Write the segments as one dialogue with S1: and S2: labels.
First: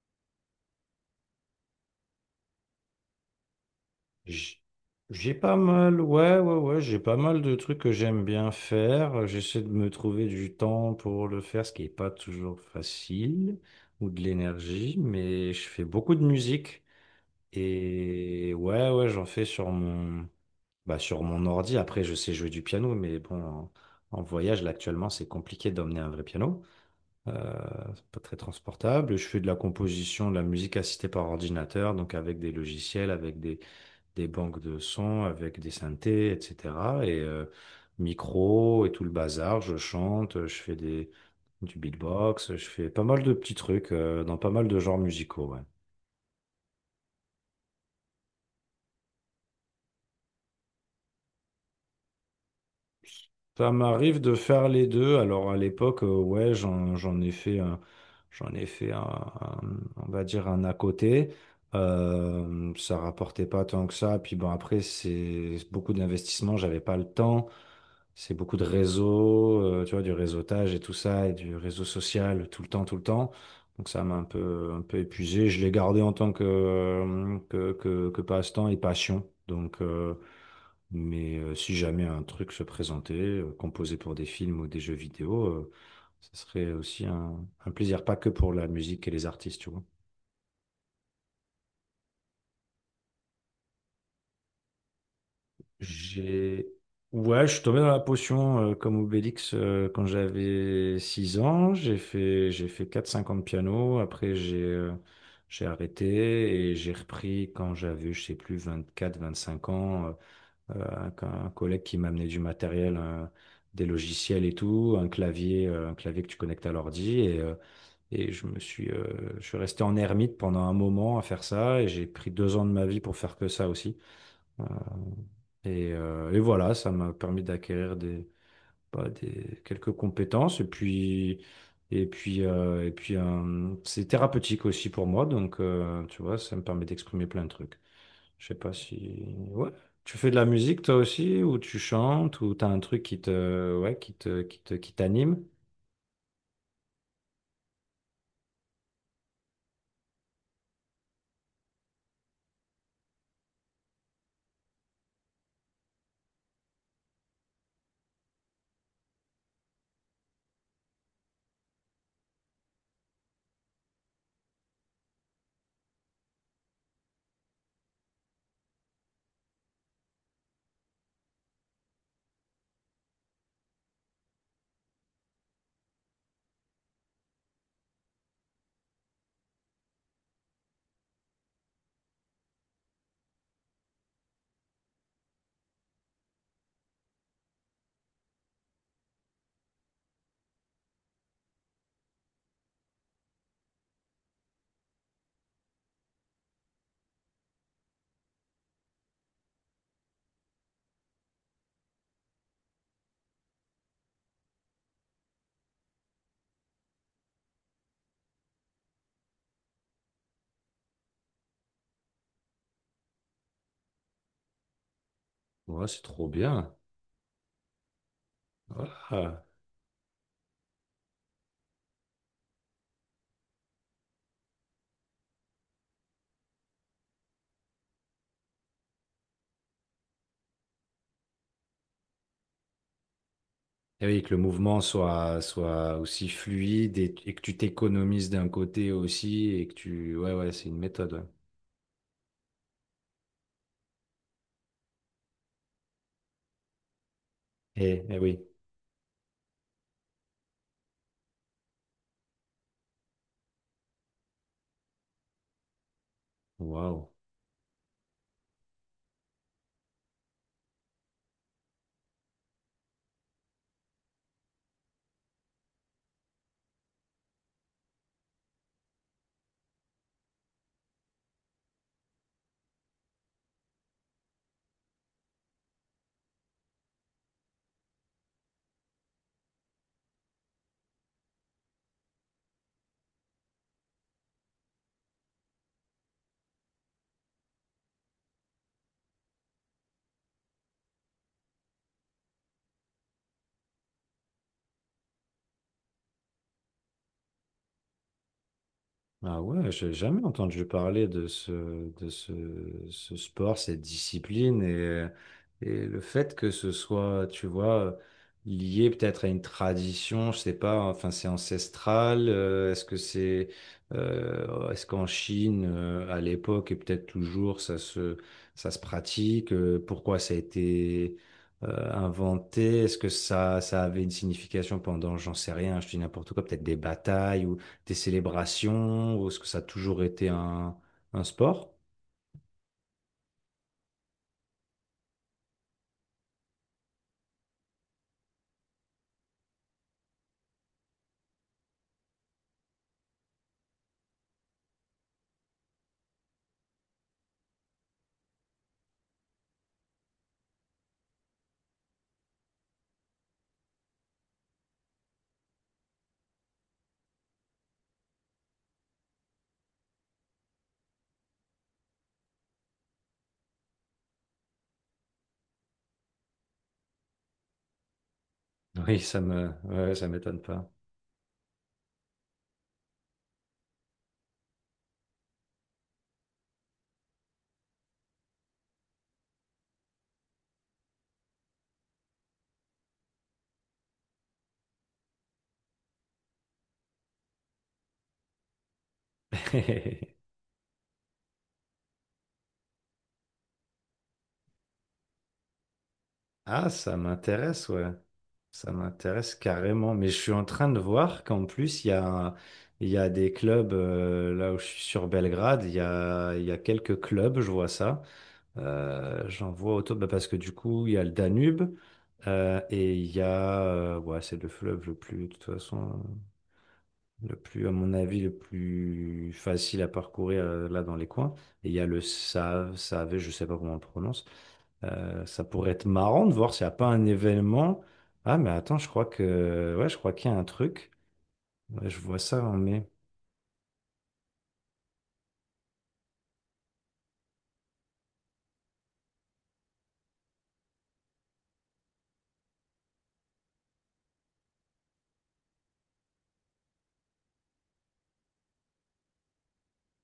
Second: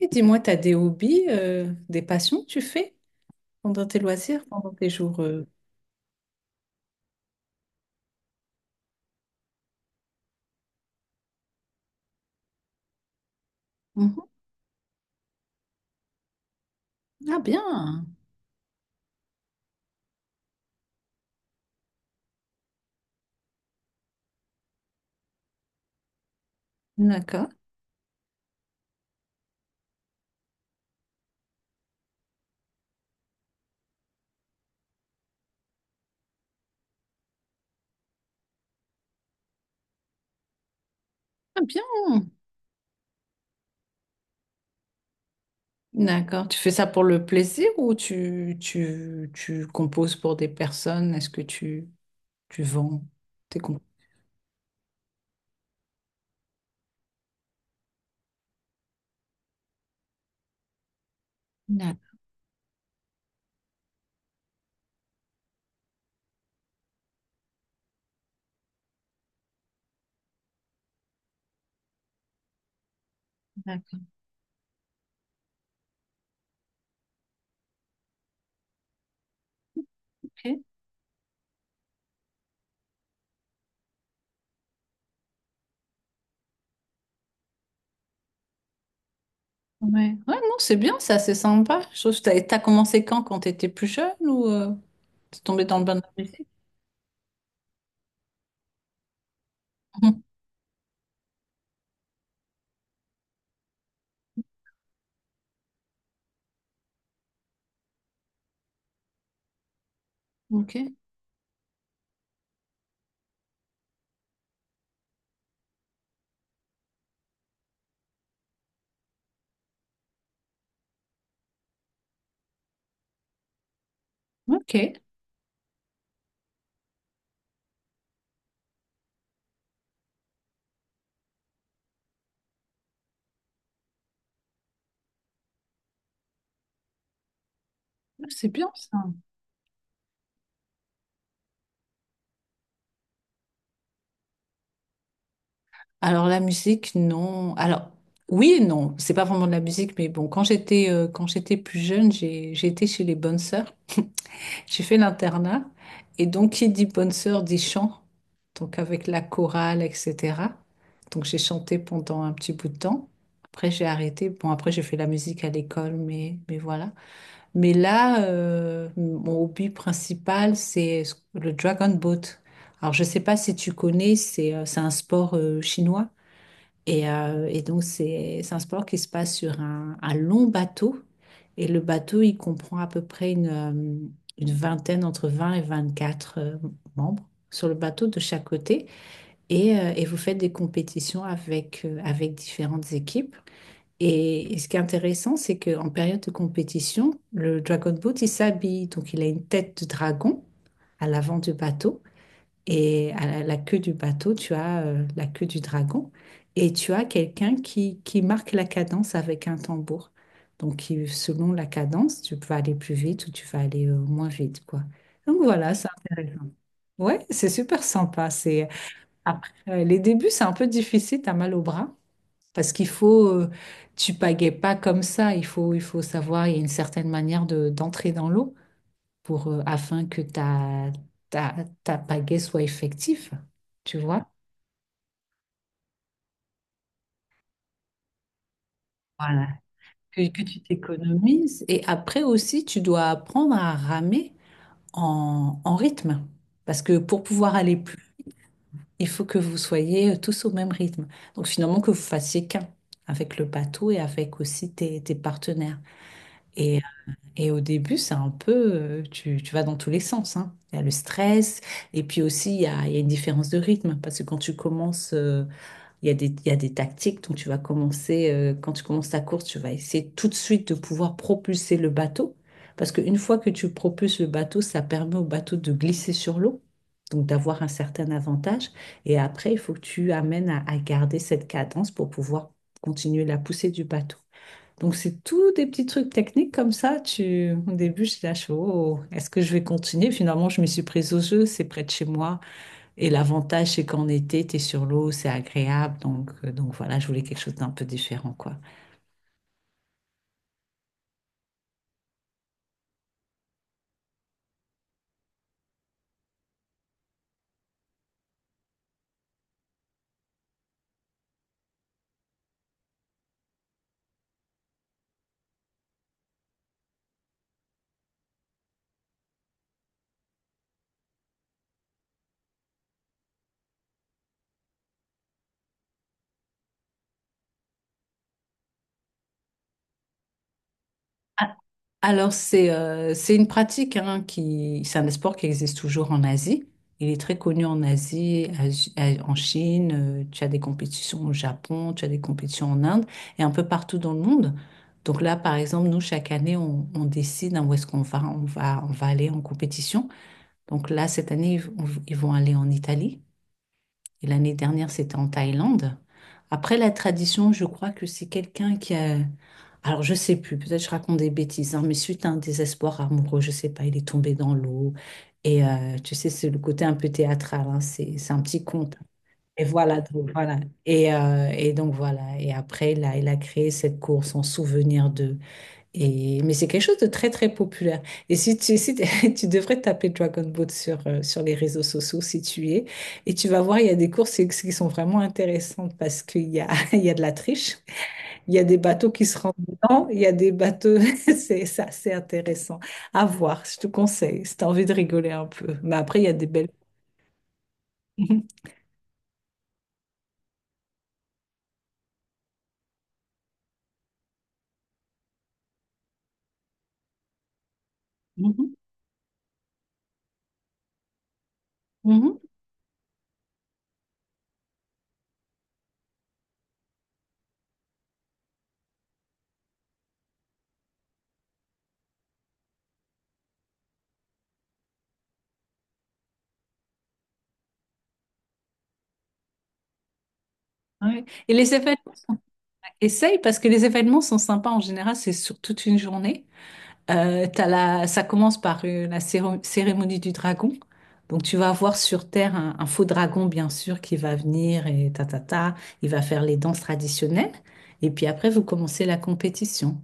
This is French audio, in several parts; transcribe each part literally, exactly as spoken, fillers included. S1: Et dis-moi, tu as des hobbies, euh, des passions que tu fais pendant tes loisirs,
S2: J-
S1: pendant tes jours
S2: J'ai
S1: euh,
S2: pas mal, ouais, ouais, ouais, j'ai pas mal de trucs que j'aime bien faire. J'essaie de me trouver du temps pour le faire, ce qui n'est pas toujours facile, ou de
S1: Mhm.
S2: l'énergie, mais je fais beaucoup de musique.
S1: Ah bien,
S2: Et ouais, ouais, j'en fais sur mon, bah, sur mon ordi. Après, je sais jouer du piano, mais bon, en, en voyage, là, actuellement, c'est compliqué d'emmener un vrai piano.
S1: d'accord.
S2: Euh, c'est pas très transportable. Je fais de la composition, de la musique assistée par ordinateur, donc avec des logiciels, avec des des banques de sons avec des synthés, et cetera. Et euh, Micro et tout le bazar, je chante, je fais des,
S1: Ah
S2: du
S1: bien,
S2: beatbox, je fais pas mal de petits trucs euh, dans pas mal de genres musicaux. Ouais.
S1: d'accord. Tu fais ça pour le plaisir ou tu, tu, tu composes pour des personnes? Est-ce que tu, tu vends tes
S2: Ça
S1: compositions?
S2: m'arrive de faire les deux. Alors à l'époque, euh, ouais, j'en, j'en ai fait un, j'en ai fait un, un- on va dire un à côté.
S1: D'accord,
S2: Euh, ça rapportait pas tant que ça. Puis bon, après, c'est beaucoup d'investissements, j'avais pas le temps. C'est beaucoup de réseau, euh, tu vois, du réseautage et tout ça, et du réseau social tout le temps, tout le temps. Donc
S1: d'accord.
S2: ça m'a un peu, un peu épuisé. Je l'ai gardé en tant que, euh, que, que, que passe-temps et passion. Donc, euh,
S1: Ok.
S2: mais euh, si jamais un truc se présentait, euh, composé pour des films ou des jeux vidéo, euh, ce serait aussi un, un plaisir, pas que pour la musique et les artistes, tu vois.
S1: Ouais. Ouais, non, c'est bien ça, c'est sympa. Je trouve que t'as, t'as commencé quand, quand tu étais plus jeune ou euh, t'es tombé dans le bain de la musique?
S2: J'ai... Ouais, je suis tombé dans la potion euh, comme Obélix euh, quand
S1: Mhm.
S2: j'avais six ans. J'ai fait, j'ai fait quatre, cinq ans de piano. Après, j'ai euh, j'ai arrêté et j'ai repris quand j'avais, je sais plus, vingt-quatre, vingt-cinq ans. euh,
S1: Ok,
S2: euh, un, un collègue qui m'a amené du matériel, un- des logiciels et tout, un clavier, euh, un clavier que tu connectes à l'ordi. Et, euh, et je me suis, euh, je suis resté en ermite pendant un moment à faire ça. Et j'ai pris deux ans de ma vie pour faire que ça aussi. Euh,
S1: ok.
S2: Et, euh, et voilà, ça m'a permis d'acquérir des, bah, des, quelques compétences. Et puis, et puis, euh, et puis euh, c'est thérapeutique aussi pour moi. Donc, euh, tu vois, ça me permet d'exprimer plein de trucs.
S1: Ah,
S2: Je
S1: c'est
S2: sais
S1: bien
S2: pas
S1: ça.
S2: si... Ouais. Tu fais de la musique toi aussi, ou tu chantes, ou t'as un truc qui te... Ouais, qui te... qui te... qui t'anime?
S1: Alors la musique, non. Alors oui et non, c'est pas vraiment de la musique, mais bon, quand j'étais euh, quand j'étais plus jeune, j'ai j'ai été chez les bonnes sœurs. J'ai fait l'internat et donc qui dit bonne sœur dit chant, donc avec la chorale, et cetera. Donc j'ai chanté pendant un petit bout de temps. Après j'ai arrêté. Bon après j'ai fait la musique à l'école, mais mais voilà. Mais là, euh, mon hobby principal c'est le dragon boat. Alors je sais pas si tu connais, c'est euh, c'est un sport euh, chinois. Et, euh, et donc, c'est c'est un sport qui se passe sur un, un long bateau. Et le bateau, il comprend à peu près une, euh, une vingtaine, entre vingt et vingt-quatre euh, membres sur le bateau de chaque côté. Et, euh, et vous faites des compétitions avec, euh, avec différentes équipes. Et, et ce qui est intéressant, c'est qu'en période de compétition, le Dragon Boat, il s'habille. Donc, il a une tête de dragon à l'avant du bateau. Et à la, la queue du bateau, tu as euh, la queue du dragon et tu as quelqu'un qui, qui marque la cadence avec un tambour. Donc, qui- selon la cadence, tu peux aller plus vite ou tu vas aller euh, moins vite, quoi. Donc, voilà, c'est
S2: Ouais, c'est trop
S1: intéressant.
S2: bien.
S1: Ouais, c'est super sympa. C'est
S2: Voilà.
S1: après euh, les débuts, c'est un peu difficile, t'as mal au bras parce qu'il faut euh, tu pagaies pas comme ça, il faut il faut savoir, il y a une certaine manière de d'entrer dans l'eau pour, euh, afin que ta, ta, ta pagaie soit effective, tu
S2: Et oui,
S1: vois?
S2: que le mouvement soit, soit aussi fluide et, et que tu t'économises d'un côté
S1: Voilà,
S2: aussi et que tu...
S1: que,
S2: Ouais,
S1: que
S2: ouais,
S1: tu
S2: c'est une méthode. Ouais.
S1: t'économises. Et après aussi, tu dois apprendre à ramer en, en rythme. Parce que pour pouvoir aller
S2: Eh,
S1: plus,
S2: eh oui.
S1: il faut que vous soyez euh, tous au même rythme. Donc finalement, que vous fassiez qu'un avec le bateau et avec aussi tes, tes partenaires. Et,
S2: Waouh.
S1: et au début, c'est un peu, euh, tu, tu vas dans tous les sens, hein. Il y a le stress, et puis aussi, il y a, il y a une différence de rythme. Parce que quand tu commences, euh, il y a des, il y a des tactiques donc tu vas commencer, euh, quand tu commences ta course, tu vas essayer tout de suite de pouvoir propulser le bateau. Parce qu'une fois que tu propulses le bateau, ça permet au bateau de glisser sur l'eau, donc d'avoir un certain avantage. Et après, il faut que tu amènes à, à garder cette cadence pour pouvoir continuer la poussée du bateau. Donc, c'est tout des petits trucs techniques comme ça. Tu... Au début, je lâche, oh, est-ce que je vais continuer? Finalement, je me suis prise au jeu, c'est près de chez moi. Et l'avantage, c'est qu'en été, tu es sur l'eau, c'est agréable. Donc, euh, donc voilà, je voulais quelque chose d'un peu différent, quoi.
S2: Ah ouais, j'ai jamais entendu parler de ce, de ce, ce sport, cette discipline et, et le fait que ce soit, tu vois, lié peut-être à une tradition, je sais pas, enfin c'est ancestral, euh, est-ce que c'est, euh, est-ce qu'en Chine, euh, à l'époque et peut-être toujours, ça se, ça se pratique, euh, pourquoi ça a été, euh, inventé, est-ce que ça, ça avait une signification pendant, j'en sais rien, je dis n'importe quoi, peut-être des batailles tes célébrations ou est-ce que ça a toujours été un, un
S1: Ah,
S2: sport?
S1: alors, c'est euh, c'est une pratique hein, qui... C'est un sport qui existe toujours en Asie. Il est très connu en Asie, Asi- à- en Chine. euh, tu as des compétitions au Japon, tu as des compétitions en Inde et un peu partout dans le monde. Donc là, par exemple, nous, chaque année, on, on décide hein, où est-ce qu'on va. On va, on va aller en compétition. Donc là, cette année, ils, vont ils vont aller en Italie. Et l'année dernière, c'était en Thaïlande. Après, la tradition, je crois que c'est quelqu'un qui a... Alors, je sais plus, peut-être je raconte des bêtises, hein, mais suite à un désespoir amoureux, je sais pas, il est tombé dans l'eau. Et euh, tu sais, c'est le côté un peu théâtral, hein, c'est, c'est un petit conte.
S2: Oui, ça me,
S1: Et
S2: ouais,
S1: voilà,
S2: ça
S1: donc
S2: m'étonne
S1: voilà.
S2: pas.
S1: Et, euh, et donc voilà. Et après, là, il a créé cette course en souvenir de et, mais c'est quelque chose de très très populaire. Et si tu, si t'es- Tu devrais taper Dragon Boat sur, euh, sur les réseaux sociaux si tu y es, et tu vas voir, il y a des courses qui qui sont vraiment intéressantes parce qu'il y a, il y a de la triche, il y a des bateaux qui se rendent dedans, il y a des bateaux, c'est c'est assez intéressant à voir, je te conseille, si tu as envie de rigoler un peu. Mais après, il y a des belles...
S2: Ah, ça m'intéresse, ouais. Ça m'intéresse carrément. Mais je suis en train de voir qu'en plus, il y a, il y a des clubs, euh, là où je suis sur Belgrade, il y a, il y a quelques clubs, je vois ça.
S1: Mhm,
S2: Euh, j'en vois autour, bah, parce que du coup, il y a le Danube,
S1: mhm, mhm,
S2: euh, et il y a, euh, ouais, c'est le fleuve le plus, de toute façon. Le plus, à mon avis, le plus facile à parcourir euh, là dans les coins. Et il y a le Save, Save, je sais pas comment on le prononce. Euh, ça pourrait être marrant de voir s'il n'y a pas un événement. Ah, mais attends, je crois que, ouais, je crois qu'il y a un truc.
S1: ouais. Et les
S2: Ouais,
S1: événements,
S2: je vois ça en mai.
S1: essaye parce que les événements sont sympas en général, c'est sur toute une journée. Euh, t'as la, ça commence par euh, la céro- cérémonie du dragon. Donc tu vas avoir sur Terre un, un faux dragon, bien sûr, qui va venir et ta ta ta, il va faire les danses traditionnelles. Et puis après, vous commencez la compétition.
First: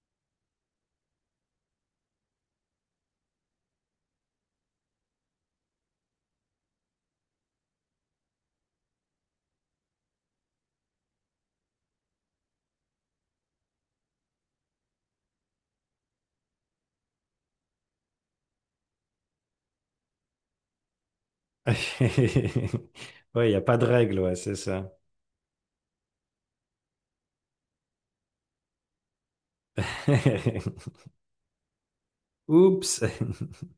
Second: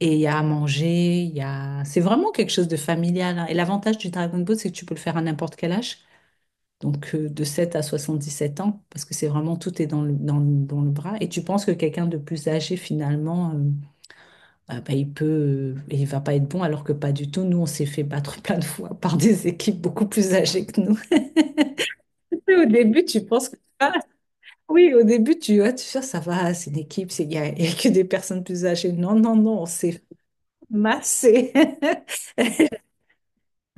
S1: Et il y a à manger, il y a... C'est vraiment quelque chose de familial, hein. Et l'avantage du Dragon Ball, c'est que tu peux le faire à n'importe quel âge. Donc euh, de sept à soixante-dix-sept ans, parce que c'est vraiment tout est dans le, dans, le dans le bras. Et tu penses que quelqu'un de plus âgé, finalement... euh, ah bah, il peut, euh, il va pas être bon alors que pas du tout. Nous, on s'est fait battre plein de fois par des équipes beaucoup plus âgées que nous. Au début, tu penses
S2: Ouais, il
S1: que
S2: n'y a pas de
S1: ah,
S2: règle, ouais, c'est
S1: oui,
S2: ça.
S1: au début, tu vois, tu fais, ça va, c'est une équipe, c'est il y a, il y a que des personnes plus âgées. Non, non, non, on s'est massé.
S2: Oups.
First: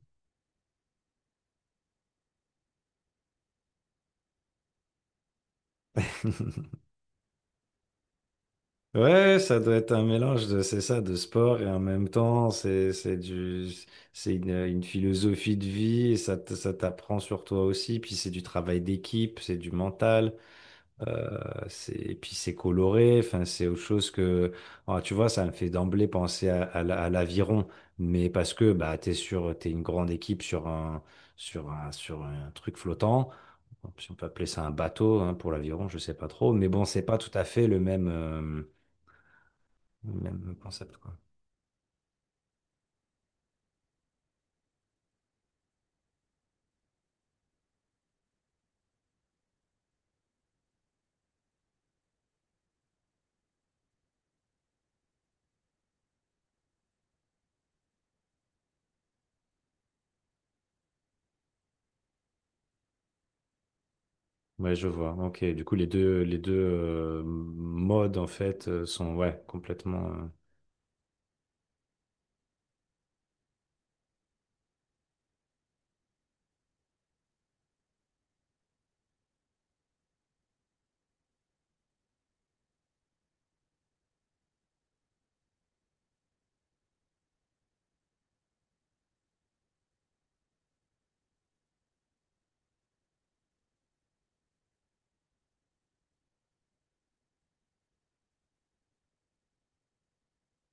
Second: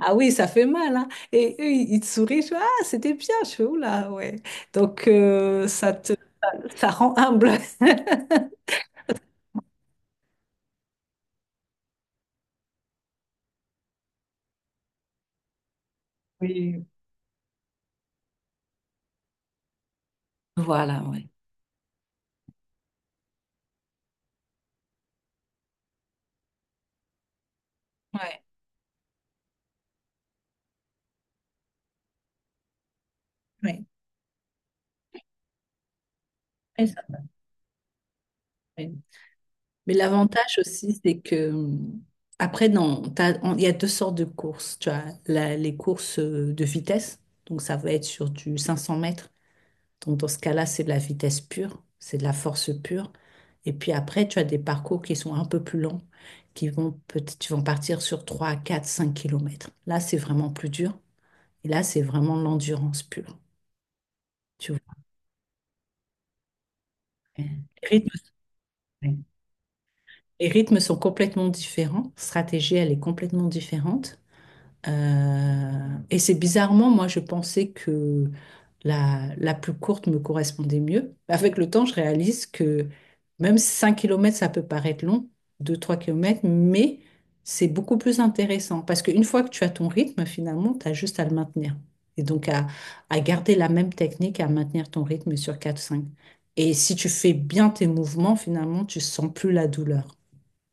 S1: Ah oui, ça fait mal, hein. Et eux, ils ils te sourient, je fais, ah, c'était bien, je fais, oula, ouais. Donc, euh, ça te, ça rend humble.
S2: Ouais, ça doit être un mélange de, c'est ça, de sport et en même temps, c'est, c'est du, c'est une, une philosophie de vie et ça, t- ça
S1: Oui.
S2: t'apprend sur toi aussi. Puis c'est du travail d'équipe, c'est du mental,
S1: Voilà, ouais.
S2: euh, c'est, et puis c'est coloré. Enfin, c'est autre chose que, ah, tu vois, ça me fait d'emblée penser à, à la- à l'aviron, mais
S1: Ouais,
S2: parce que bah t'es sur, t'es une grande équipe sur un, sur un, sur un truc flottant.
S1: ouais.
S2: Bon, si on peut appeler ça un bateau hein, pour l'aviron, je sais pas trop, mais bon,
S1: Et ça,
S2: c'est pas tout à fait le même. Euh,
S1: ouais. Mais
S2: même
S1: l'avantage
S2: concept,
S1: aussi,
S2: quoi.
S1: c'est que hum, après, non, t'as- on- il y a deux sortes de courses. Tu as la- les courses euh, de vitesse, donc ça va être sur du cinq cents mètres. Donc dans ce cas-là, c'est de la vitesse pure, c'est de la force pure. Et puis après, tu as des parcours qui sont un peu plus longs, qui vont peut-être, qui vont partir sur trois, quatre, cinq kilomètres. Là, c'est vraiment plus dur. Et là, c'est vraiment l'endurance pure. Tu
S2: Ouais,
S1: vois.
S2: je vois. Ok, du coup, les deux, les deux euh,
S1: Les
S2: modes,
S1: rythmes,
S2: en fait, euh, sont
S1: les
S2: ouais, complètement. euh,
S1: rythmes sont complètement différents. Stratégie, elle est complètement différente. Euh, et c'est bizarrement, moi, je pensais que la, la plus courte me correspondait mieux. Avec le temps, je réalise que même cinq kilomètres ça peut paraître long, deux trois kilomètres, mais c'est beaucoup plus intéressant parce qu'une fois que tu as ton rythme, finalement, tu as juste à le maintenir. Et donc à, à garder la même technique, à maintenir ton rythme sur quatre cinq. Et si tu fais bien tes mouvements, finalement, tu sens plus la douleur,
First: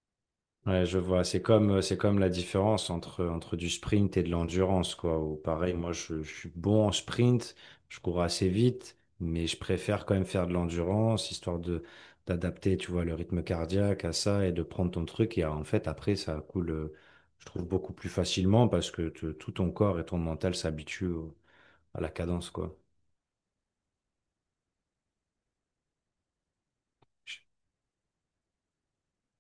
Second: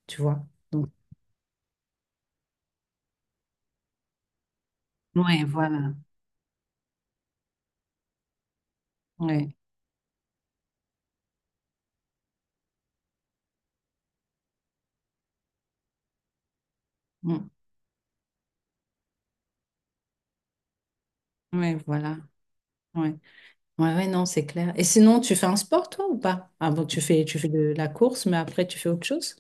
S1: tu vois.
S2: Ouais,
S1: Donc,
S2: je vois. C'est comme, euh, c'est comme la différence entre, entre du sprint et de l'endurance, quoi. Ou
S1: ouais,
S2: pareil,
S1: voilà.
S2: moi, je, je suis bon en sprint, je cours assez vite, mais
S1: Ouais,
S2: je préfère quand même faire de l'endurance, histoire de d'adapter, tu vois, le rythme cardiaque à ça et de prendre ton truc. Et euh, en fait, après, ça coule, euh, je
S1: mm,
S2: trouve, beaucoup plus facilement parce que te- tout ton corps et ton mental s'habituent au-
S1: ouais,
S2: à la
S1: voilà.
S2: cadence, quoi.
S1: Ouais. Ouais, ouais, non, c'est clair. Et sinon, tu fais un sport, toi, ou pas? Ah bon, tu fais, tu fais de la course, mais après, tu fais autre chose?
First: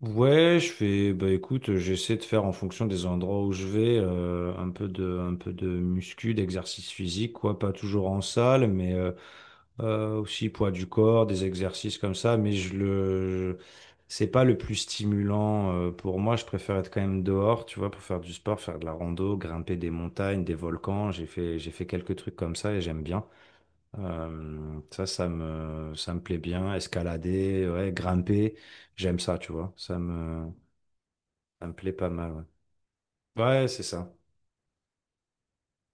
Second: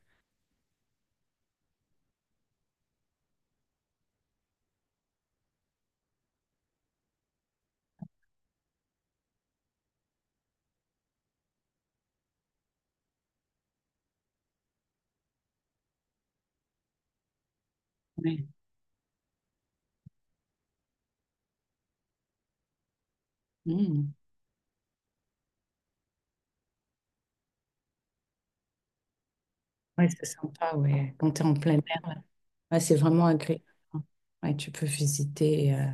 S2: Ouais, je fais, bah écoute, j'essaie de faire en fonction des endroits où je vais, euh, un peu de, un peu de muscu, d'exercice physique, quoi, pas toujours en salle, mais euh, euh, aussi poids du corps, des exercices comme ça, mais je le, c'est pas le plus stimulant euh, pour moi, je préfère être quand même dehors, tu vois, pour faire du
S1: Ouais.
S2: sport, faire de la rando, grimper des montagnes, des volcans, j'ai fait, j'ai fait quelques trucs comme ça et j'aime bien.
S1: Mm.
S2: Euh, ça, ça me, ça me plaît bien, escalader, ouais, grimper, j'aime ça, tu vois, ça
S1: Ouais, c'est
S2: me
S1: sympa, ouais. Quand tu es en
S2: ça me
S1: plein
S2: plaît
S1: air,
S2: pas
S1: ouais.
S2: mal, ouais.
S1: Ouais, c'est vraiment agréable.
S2: Ouais, c'est ça.
S1: Ouais, tu peux visiter. euh.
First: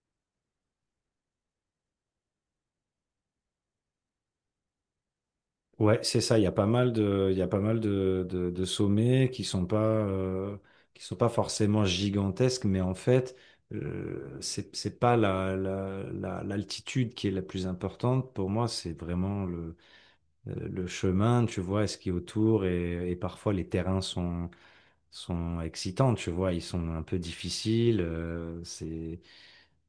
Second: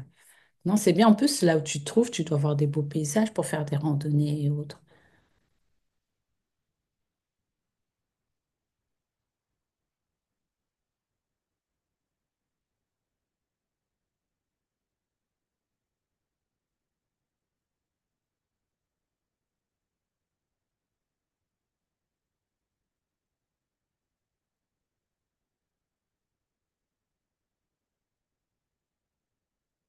S1: Non, c'est bien. En plus, là où tu te trouves, tu dois avoir des beaux paysages pour faire des randonnées et autres.
S2: Ouais, c'est ça. Il y a pas mal de, il y a pas mal de, de, de sommets qui sont pas, euh, qui sont pas forcément gigantesques, mais en fait, euh, c'est, c'est pas la, la, la- l'altitude qui est la plus importante. Pour moi, c'est vraiment le, euh, le chemin, tu vois, ce qui est autour et, et parfois les terrains sont, sont excitants, tu vois, ils sont un peu difficiles. euh, c'est,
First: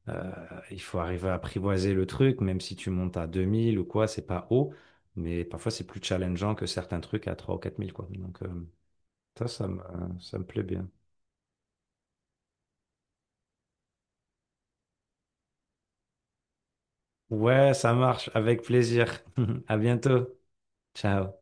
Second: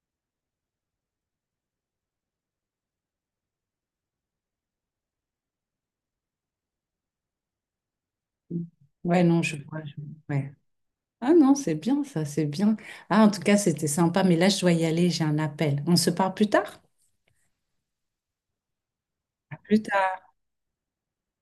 S2: Euh, il faut arriver à apprivoiser le truc, même si tu montes à deux mille ou quoi, c'est pas haut, mais parfois c'est plus challengeant que certains trucs à trois ou quatre mille, quoi. Donc, euh,
S1: Mm. Ouais, non,
S2: ça,
S1: je
S2: ça me,
S1: vois. je-
S2: euh, ça me
S1: Ouais.
S2: plaît bien.
S1: Ah non, c'est bien, ça, c'est bien. Ah, en tout cas, c'était sympa, mais là, je dois y aller, j'ai un appel. On se parle plus tard?
S2: Ouais, ça marche, avec plaisir.
S1: À
S2: À
S1: plus tard.
S2: bientôt. Ciao.